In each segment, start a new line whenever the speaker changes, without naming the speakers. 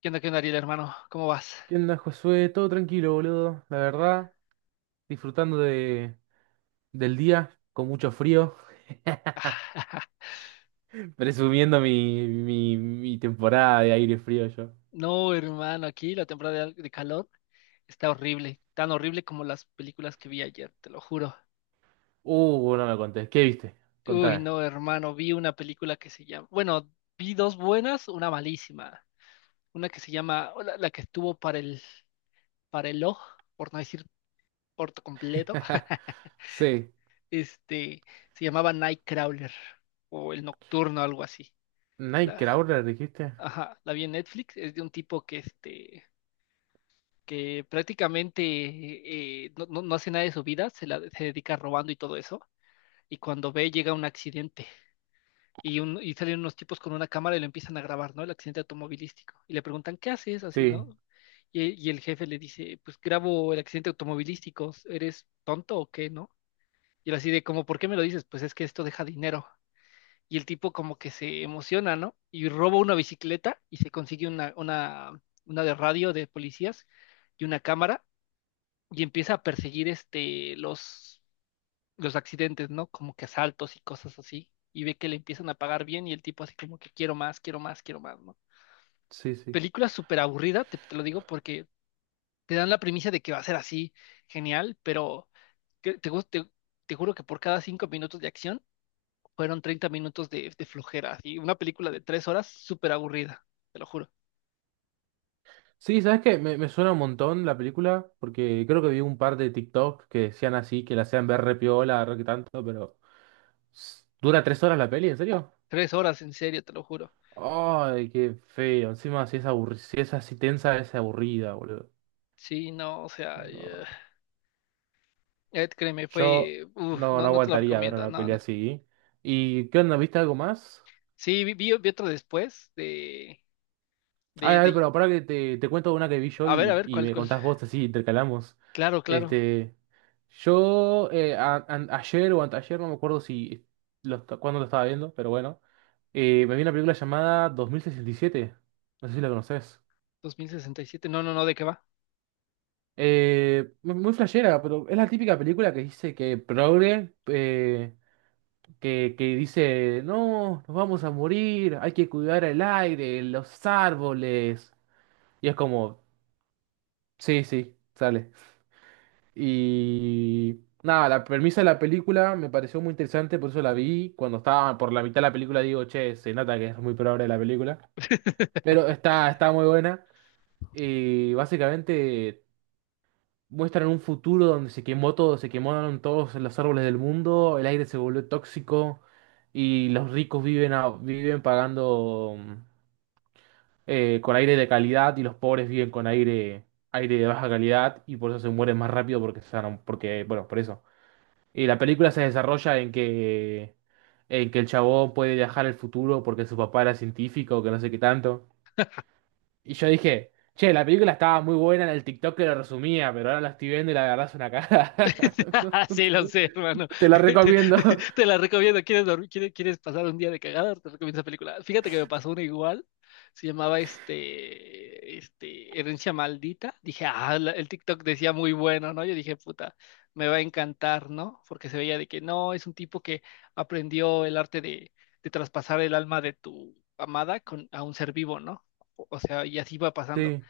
Qué onda, Ariel, hermano? ¿Cómo vas?
¿Qué onda, Josué? Todo tranquilo, boludo. La verdad, disfrutando del día con mucho frío. Presumiendo mi temporada de aire frío yo.
No, hermano, aquí la temporada de calor está horrible, tan horrible como las películas que vi ayer, te lo juro.
No me contés. ¿Qué viste?
Uy,
Contame.
no, hermano, vi una película que se llama, bueno, vi dos buenas, una malísima, una que se llama, o la que estuvo para para el ojo, por no decir por completo,
Sí.
este, se llamaba Nightcrawler o El Nocturno, algo así. La,
¿Nightcrawler dijiste?
ajá, la vi en Netflix. Es de un tipo que que prácticamente no hace nada de su vida, se, la, se dedica robando y todo eso, y cuando ve llega un accidente y, y salen unos tipos con una cámara y lo empiezan a grabar, ¿no? El accidente automovilístico, y le preguntan, ¿qué haces así,
Sí,
no? Y el jefe le dice, pues grabo el accidente automovilístico, ¿eres tonto o qué, no? Y él así de como, ¿por qué me lo dices? Pues es que esto deja dinero. Y el tipo como que se emociona, ¿no? Y roba una bicicleta y se consigue una de radio de policías y una cámara y empieza a perseguir los accidentes, ¿no? Como que asaltos y cosas así. Y ve que le empiezan a pagar bien y el tipo así como que quiero más, quiero más, quiero más, ¿no?
sí, sí.
Película súper aburrida, te lo digo porque te dan la premisa de que va a ser así genial, pero que te, gus- te juro que por cada 5 minutos de acción fueron 30 minutos de flojera, y una película de tres horas súper aburrida, te lo juro.
Sí, ¿sabes qué? Me suena un montón la película, porque creo que vi un par de TikTok que decían así, que la hacían ver re piola, re que tanto, pero… ¿Dura 3 horas la peli? ¿En serio?
Tres horas, en serio, te lo juro.
Ay, qué feo. Encima, si es así tensa, es aburrida, boludo.
Sí, no, o sea,
No.
créeme,
Yo
fue, uf, no,
no
no te lo
aguantaría ver
recomiendo,
una
no,
pelea
no.
así. ¿Y qué onda? ¿Viste algo más?
Sí, vi, vi otro después de,
Ay,
de,
a ver,
de-
pero para que te cuento una que vi yo
A ver,
y
¿cuál,
me
cuál?
contás vos, así intercalamos.
Claro, claro.
Este, yo ayer o anteayer, no me acuerdo si lo, est- cuándo lo estaba viendo, pero bueno. Me vi una película llamada 2067. No sé si la conoces.
2067. No, no, no, ¿de qué va?
Muy flashera, pero es la típica película que dice que progre, que dice, no, nos vamos a morir, hay que cuidar el aire, los árboles. Y es como, sí, sí, sale. Y nada, la premisa de la película me pareció muy interesante, por eso la vi. Cuando estaba por la mitad de la película digo, che, se nota que es muy progre la película. Pero está muy buena. Y básicamente… Muestran un futuro donde se quemó todo, se quemaron todos los árboles del mundo, el aire se volvió tóxico y los ricos viven, viven pagando con aire de calidad y los pobres viven con aire, aire de baja calidad y por eso se mueren más rápido porque, porque bueno, por eso. Y la película se desarrolla en que el chabón puede viajar al futuro porque su papá era científico, que no sé qué tanto. Y yo dije, che, la película estaba muy buena en el TikTok que lo resumía, pero ahora la estoy viendo y la verdad es una cagada. No, no
Sí,
te,
lo sé, hermano.
te la
Te, te
recomiendo.
te la recomiendo. ¿Quieres dormir? ¿Quieres, quieres pasar un día de cagada? Te recomiendo esa película. Fíjate que me pasó una igual. Se llamaba Herencia Maldita. Dije, ah, el TikTok decía muy bueno, ¿no? Yo dije, puta, me va a encantar, ¿no? Porque se veía de que no, es un tipo que aprendió el arte de traspasar el alma de tu amada con, a un ser vivo, ¿no? O sea, y así va pasando.
Sí,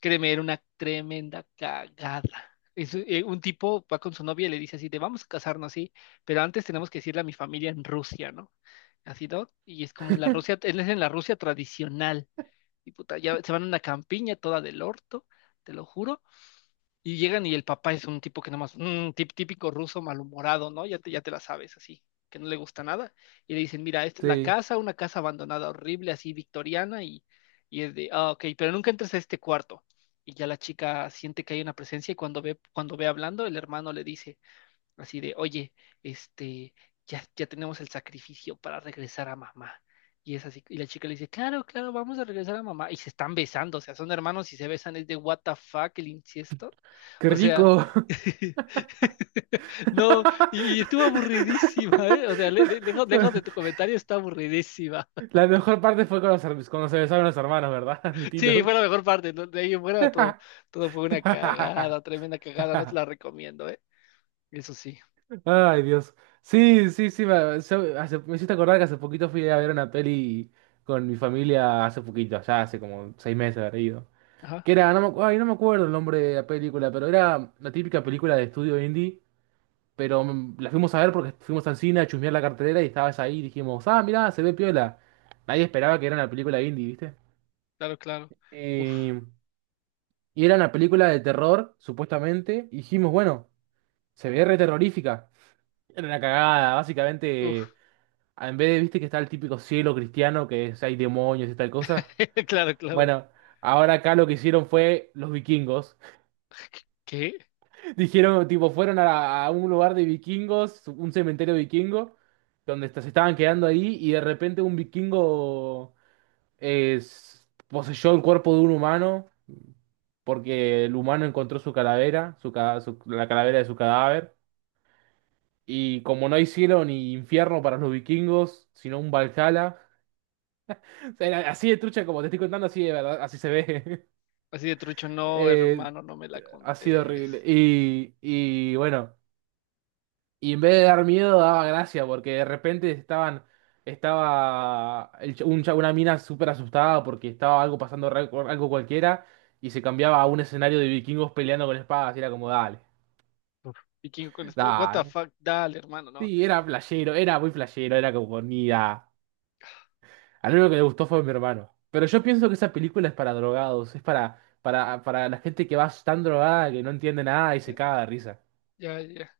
Créeme, era una tremenda cagada. Es, un tipo va con su novia y le dice así, te vamos a casarnos, sí, pero antes tenemos que decirle a mi familia en Rusia, ¿no? Así, ¿no? Y es como la Rusia, él es en la Rusia tradicional. Y puta, ya se van a una campiña toda del orto, te lo juro. Y llegan y el papá es un tipo que nomás, más, típico ruso malhumorado, ¿no? Ya te la sabes, así, que no le gusta nada. Y le dicen, mira, esta es la
sí.
casa, una casa abandonada, horrible, así, victoriana, y es de, ah, ok, pero nunca entres a este cuarto. Y ya la chica siente que hay una presencia y cuando ve hablando, el hermano le dice, así de, oye, este, ya tenemos el sacrificio para regresar a mamá. Y es así, y la chica le dice, claro, claro, vamos a regresar a mamá. Y se están besando, o sea, son hermanos y se besan, es de what the fuck el incesto.
¡Qué
O sea,
rico!
no, y estuvo aburridísima, ¿eh? O sea, lejos, lejos de tu comentario está aburridísima.
La mejor parte fue con los cuando se besaron los hermanos, ¿verdad?
Sí, fue
Admitilo.
la mejor parte, ¿no? De ahí en fuera todo, todo fue una cagada, tremenda cagada, no te la recomiendo, ¿eh? Eso sí.
Ay, Dios. Sí, sí, sí. Me hiciste acordar que hace poquito fui a ver una peli con mi familia, hace poquito, ya hace como 6 meses, habrá ido.
Ajá,
Que era, no me acuerdo el nombre de la película, pero era la típica película de estudio indie. Pero la fuimos a ver porque fuimos al cine a chusmear la cartelera y estabas ahí y dijimos, ah, mirá, se ve piola. Nadie esperaba que era una película indie, ¿viste?
claro, claro. Uf,
Eh, y era una película de terror, supuestamente. Y dijimos, bueno, se ve re terrorífica. Era una cagada, básicamente.
uf,
En vez de, viste, que está el típico cielo cristiano, hay demonios y tal cosa.
claro, claro.
Bueno, ahora acá lo que hicieron fue los vikingos.
¿Qué?
Dijeron, tipo, a un lugar de vikingos, un cementerio vikingo, se estaban quedando ahí y de repente un vikingo eh, poseyó el cuerpo de un humano porque el humano encontró su calavera, la calavera de su cadáver. Y como no hay cielo ni infierno para los vikingos, sino un Valhalla, o sea, era así de trucha como te estoy contando, así de verdad, así se ve.
Así de trucho, no,
Eh,
hermano, no me la
Ha sido
contés.
horrible. Y bueno. Y en vez de dar miedo, daba gracia, porque de repente estaba el ch- un cha- una mina súper asustada porque estaba algo pasando, algo cualquiera, y se cambiaba a un escenario de vikingos peleando con espadas, y era como,
Uf. Vikingo con espada, what the
dale.
fuck, dale, hermano, no.
Sí, era playero, era muy playero, era como, ni da. Al único que le gustó fue mi hermano. Pero yo pienso que esa película es para drogados, es para la gente que va tan drogada que no entiende nada y se
Ya,
caga de risa.
ya, ya.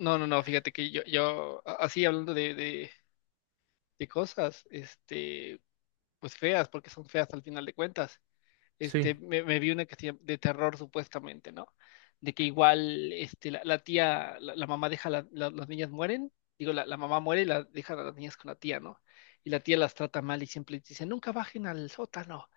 No, no, no, fíjate que así hablando de cosas, pues feas, porque son feas al final de cuentas.
Sí.
Me vi una que se llama- de terror supuestamente, ¿no? De que igual, la tía, la mamá deja, las niñas mueren, digo, la mamá muere y la, deja a las niñas con la tía, ¿no? Y la tía las trata mal y siempre les dice, nunca bajen al sótano.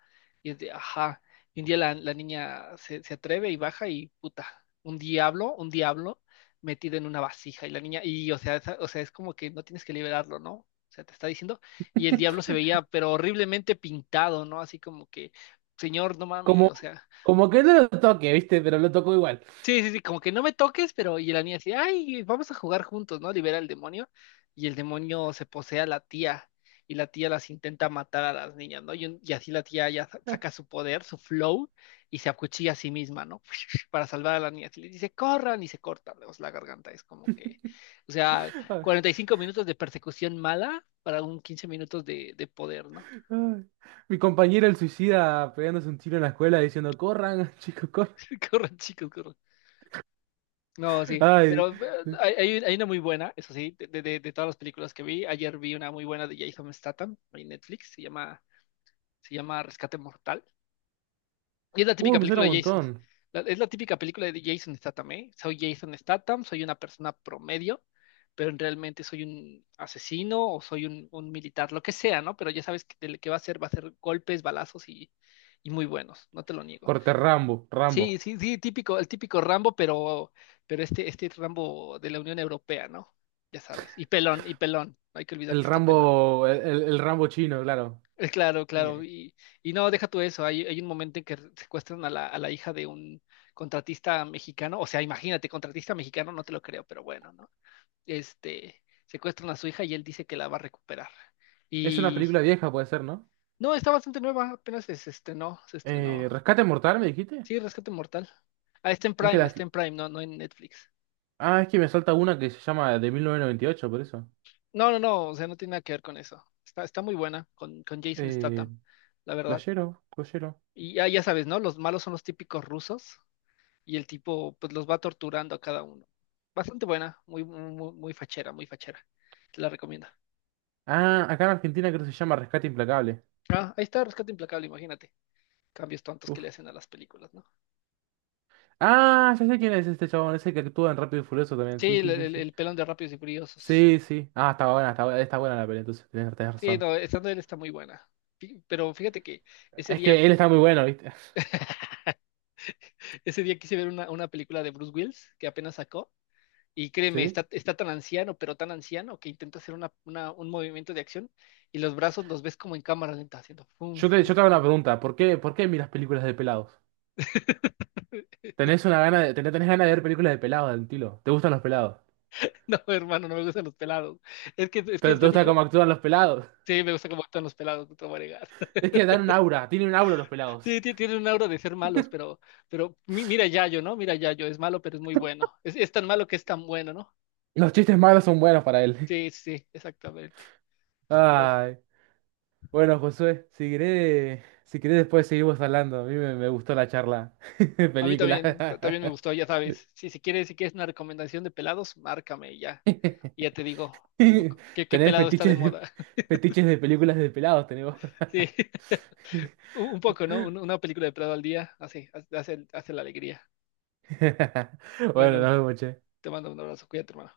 Y es de, ajá. Y un día la niña se, se atreve y baja y, puta, un diablo metido en una vasija. Y la niña, y, o sea, esa- o sea, es como que no tienes que liberarlo, ¿no? O sea, te está diciendo, y el diablo se veía, pero horriblemente pintado, ¿no? Así como que señor, no mami,
Como,
o sea,
como que no lo toque, ¿viste? Pero lo tocó igual.
sí, sí, sí, como que no me toques, pero y la niña así, ay, vamos a jugar juntos, ¿no? Libera al demonio y el demonio se posee a la tía y la tía las intenta matar a las niñas, ¿no? Y, y así la tía ya saca su poder, su flow y se acuchilla a sí misma, ¿no? Para salvar a las niñas y les dice, corran y se cortan pues, la garganta, es como que, o sea,
Ay,
45 minutos de persecución mala para un 15 minutos de poder, ¿no?
Ay. Mi compañero el suicida pegándose un tiro en la escuela diciendo, corran, chicos, corran.
Corran, chicos, corran. No, sí,
Ay,
pero hay una muy buena, eso sí, de, de todas las películas que vi. Ayer vi una muy buena de Jason Statham en Netflix, se llama Rescate Mortal. Y es la típica
me suena
película
un
de Jason.
montón.
La- es la típica película de Jason Statham, ¿eh? Soy Jason Statham, soy una persona promedio, pero realmente soy un asesino o soy un militar, lo que sea, ¿no? Pero ya sabes que de lo que va a ser golpes, balazos y muy buenos, no te lo niego.
Corte Rambo, Rambo.
Sí, sí, sí, típico, el típico Rambo, pero este Rambo de la Unión Europea, ¿no? Ya sabes. Y pelón, y pelón. No hay que olvidar
El
que está pelón.
Rambo, el Rambo chino, claro.
Claro, claro. Y no, deja tú eso. Hay un momento en que secuestran a a la hija de un contratista mexicano. O sea, imagínate, contratista mexicano, no te lo creo, pero bueno, ¿no? Secuestran a su hija y él dice que la va a recuperar.
Es una
Y
película vieja, puede ser, ¿no?
no, está bastante nueva, apenas se estrenó, se estrenó.
¿Rescate Mortal, me dijiste?
Sí, Rescate Mortal. Ah,
Es que las…
Está en Prime, no, no en Netflix.
Ah, es que me salta una que se llama de 1998 por eso.
No, no, no, o sea, no tiene nada que ver con eso. Está, está muy buena con Jason
Eh,
Statham, la verdad.
playero, playero.
Y ya, ya sabes, ¿no? Los malos son los típicos rusos y el tipo pues los va torturando a cada uno. Bastante buena, muy, muy, muy fachera, muy fachera. Te la recomiendo.
Ah, acá en Argentina creo que se llama Rescate Implacable.
Ah, ahí está Rescate Implacable, imagínate. Cambios tontos que
Uf.
le hacen a las películas, ¿no?
Ah, ya sé quién es este chabón, ese que actúa en Rápido y Furioso también.
Sí,
Sí,
el,
sí, sí, sí.
el pelón de Rápidos y Furiosos.
Sí, sí. Ah, está buena, está buena, está buena la peli, entonces tenés, tenés
Sí,
razón.
no, esta de él está muy buena. Pero fíjate que ese
Es
día,
que él está muy bueno, ¿viste?
ese día quise ver una película de Bruce Willis que apenas sacó. Y créeme,
Sí.
está, está tan anciano, pero tan anciano, que intenta hacer una, un movimiento de acción y los brazos los ves como en cámara lenta, haciendo fum, fum,
Yo te hago una
fum.
pregunta, ¿por qué miras películas de pelados? ¿Tenés ganas de ver películas de pelados del estilo? ¿Te gustan los pelados?
No, hermano, no me gustan los pelados. Es que
¿Pero te
yo
gusta
dije,
cómo actúan los pelados?
sí, me gusta cómo actúan los pelados, no te voy a negar.
Es que dan un aura, tienen un aura los pelados.
Sí, tienen un aura de ser malos, pero mira Yayo, ¿no? Mira Yayo, es malo, pero es muy bueno. Es tan malo que es tan bueno, ¿no?
Los chistes malos son buenos para él.
Sí, sí, sí, exactamente.
Ay. Bueno, Josué, si querés después seguimos hablando. A mí me gustó la charla de
A mí
película.
también, también me gustó, ya sabes. Sí, si quieres, si quieres una recomendación de pelados, márcame y ya. Y ya te digo, qué, qué
Tener
pelado está de moda.
fetiches de películas de pelados, tenemos.
Sí, un poco, ¿no? Una película de pelado al día hace, hace, hace la alegría.
Bueno,
Bueno,
nos vemos, che.
te mando un abrazo, cuídate, hermano.